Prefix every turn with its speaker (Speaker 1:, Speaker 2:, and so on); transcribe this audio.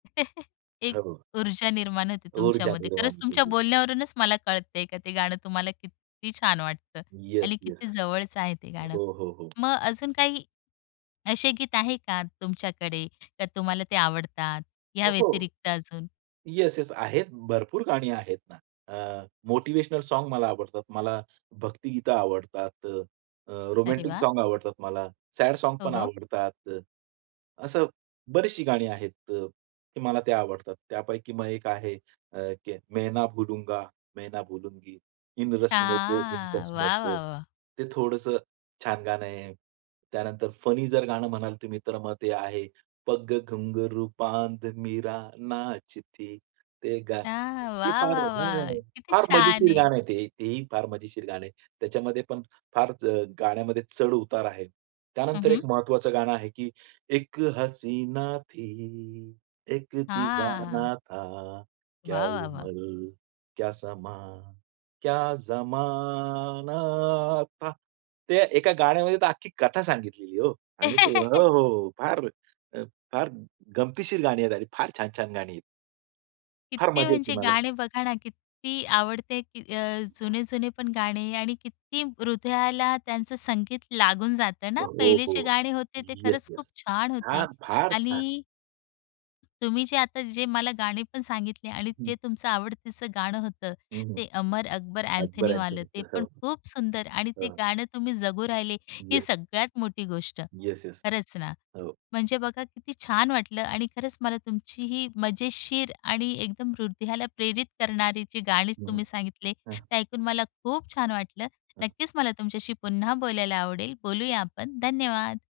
Speaker 1: एक
Speaker 2: [unintelligible]
Speaker 1: ऊर्जा निर्माण होते
Speaker 2: ऊर्जा
Speaker 1: तुमच्यामध्ये, खरंच
Speaker 2: निर्माण
Speaker 1: तुमच्या
Speaker 2: केली.
Speaker 1: बोलण्यावरूनच मला कळतंय का ते गाणं तुम्हाला किती छान वाटतं
Speaker 2: येस,
Speaker 1: आणि
Speaker 2: येस.
Speaker 1: किती जवळचं आहे ते गाणं.
Speaker 2: हो, हो, हो.
Speaker 1: मग अजून काही असे गीत आहे का तुमच्याकडे, का तुम्हाला ते आवडतात,
Speaker 2: अ,
Speaker 1: ह्या
Speaker 2: हो.
Speaker 1: व्यतिरिक्त अजून?
Speaker 2: Yes, yes. आहेत भरपूर गाणी आहेत ना. अ, मोटिव्हेशनल सॉंग मला आवडतात. मला भक्तिगीतं आवडतात, अ, अ,
Speaker 1: अरे
Speaker 2: रोमॅन्टिक
Speaker 1: वाह!
Speaker 2: सॉंग आवडतात मला. सॅड
Speaker 1: हो,
Speaker 2: सॉंगपण
Speaker 1: हो.
Speaker 2: आवडतात. अ, असं बरीचशी गाणी आहेत अ, की मला ते आवडतात. त्यापैकी मग एक आहे अ, की "मैं ना भूलूंगा, मैं ना भूलूंगी. इन रस्मों को, इन
Speaker 1: छान
Speaker 2: कसमों
Speaker 1: वाह,
Speaker 2: को."
Speaker 1: वाह, वाह!
Speaker 2: ते थोडंसं छान गाणं आहे. त्यानंतर फनी जर गाणं म्हणाल तुम्ही तर मग ते आहे, "पग घुंघरू बांध मीरा नाचती." ते गा
Speaker 1: हां,
Speaker 2: ते
Speaker 1: वाह,
Speaker 2: फार
Speaker 1: वाह, वाह!
Speaker 2: हां.
Speaker 1: किती
Speaker 2: फार
Speaker 1: छान
Speaker 2: मजेशीर
Speaker 1: आहे.
Speaker 2: गाणं आहे ते. तेही फार मजेशीर गाणं आहे. त्याच्यामध्ये पण फार अ, गाण्यामध्ये चढ-उतार आहे.
Speaker 1: हं,
Speaker 2: त्यानंतर
Speaker 1: हं.
Speaker 2: एक महत्वाचं गाणं आहे, की "इक हसीना थी, इक
Speaker 1: हां.
Speaker 2: दीवाना था, क्या
Speaker 1: वाह, वाह, वाह!
Speaker 2: उमर, क्या समा, क्या ज़माना था." ते एका गाण्यामध्ये तर अख्खी कथा सांगितलेली आहे हो. आणि हो, हो, हो, फार अ, फार गमतीशीर गाणी आहेत, फार छान-छान गाणी आहेत. फार
Speaker 1: किती
Speaker 2: मजा येते
Speaker 1: म्हणजे
Speaker 2: मला.
Speaker 1: गाणे बघा ना, किती आवडते की अ, जुने-जुने पण गाणे आणि किती हृदयाला त्यांचं संगीत लागून जातं ना.
Speaker 2: हो,
Speaker 1: पहिले
Speaker 2: हो.
Speaker 1: जे गाणे होते, ते
Speaker 2: येस,
Speaker 1: खरंच खूप
Speaker 2: येस.
Speaker 1: छान होते
Speaker 2: छान, फार छान.
Speaker 1: आणि. तुम्ही जे आता, जे मला गाणी पण सांगितले, आणि
Speaker 2: हं.
Speaker 1: जे तुमचं आवडतीचं गाणं होतं,
Speaker 2: हं, हं.
Speaker 1: ते अमर अकबर
Speaker 2: अकबर
Speaker 1: अँथनीवालं, ते
Speaker 2: अँथोनीचं.
Speaker 1: पण
Speaker 2: हो.
Speaker 1: खूप सुंदर, आणि ते
Speaker 2: हां.
Speaker 1: गाणं तुम्ही जगू राहिले, ही
Speaker 2: येस.
Speaker 1: सगळ्यात मोठी गोष्ट.
Speaker 2: Yes, yes.
Speaker 1: खरंच ना.
Speaker 2: हो.
Speaker 1: म्हणजे बघा किती छान वाटलं आणि खरंच मला तुमची ही मजेशीर आणि एकदम हृदयाला प्रेरित करणारी जी गाणीच
Speaker 2: हं, हं.
Speaker 1: तुम्ही सांगितले,
Speaker 2: हां.
Speaker 1: ते ऐकून मला खूप छान वाटलं.
Speaker 2: हां.
Speaker 1: नक्कीच मला तुमच्याशी पुन्हा बोलायला आवडेल. बोलूया आपण. धन्यवाद!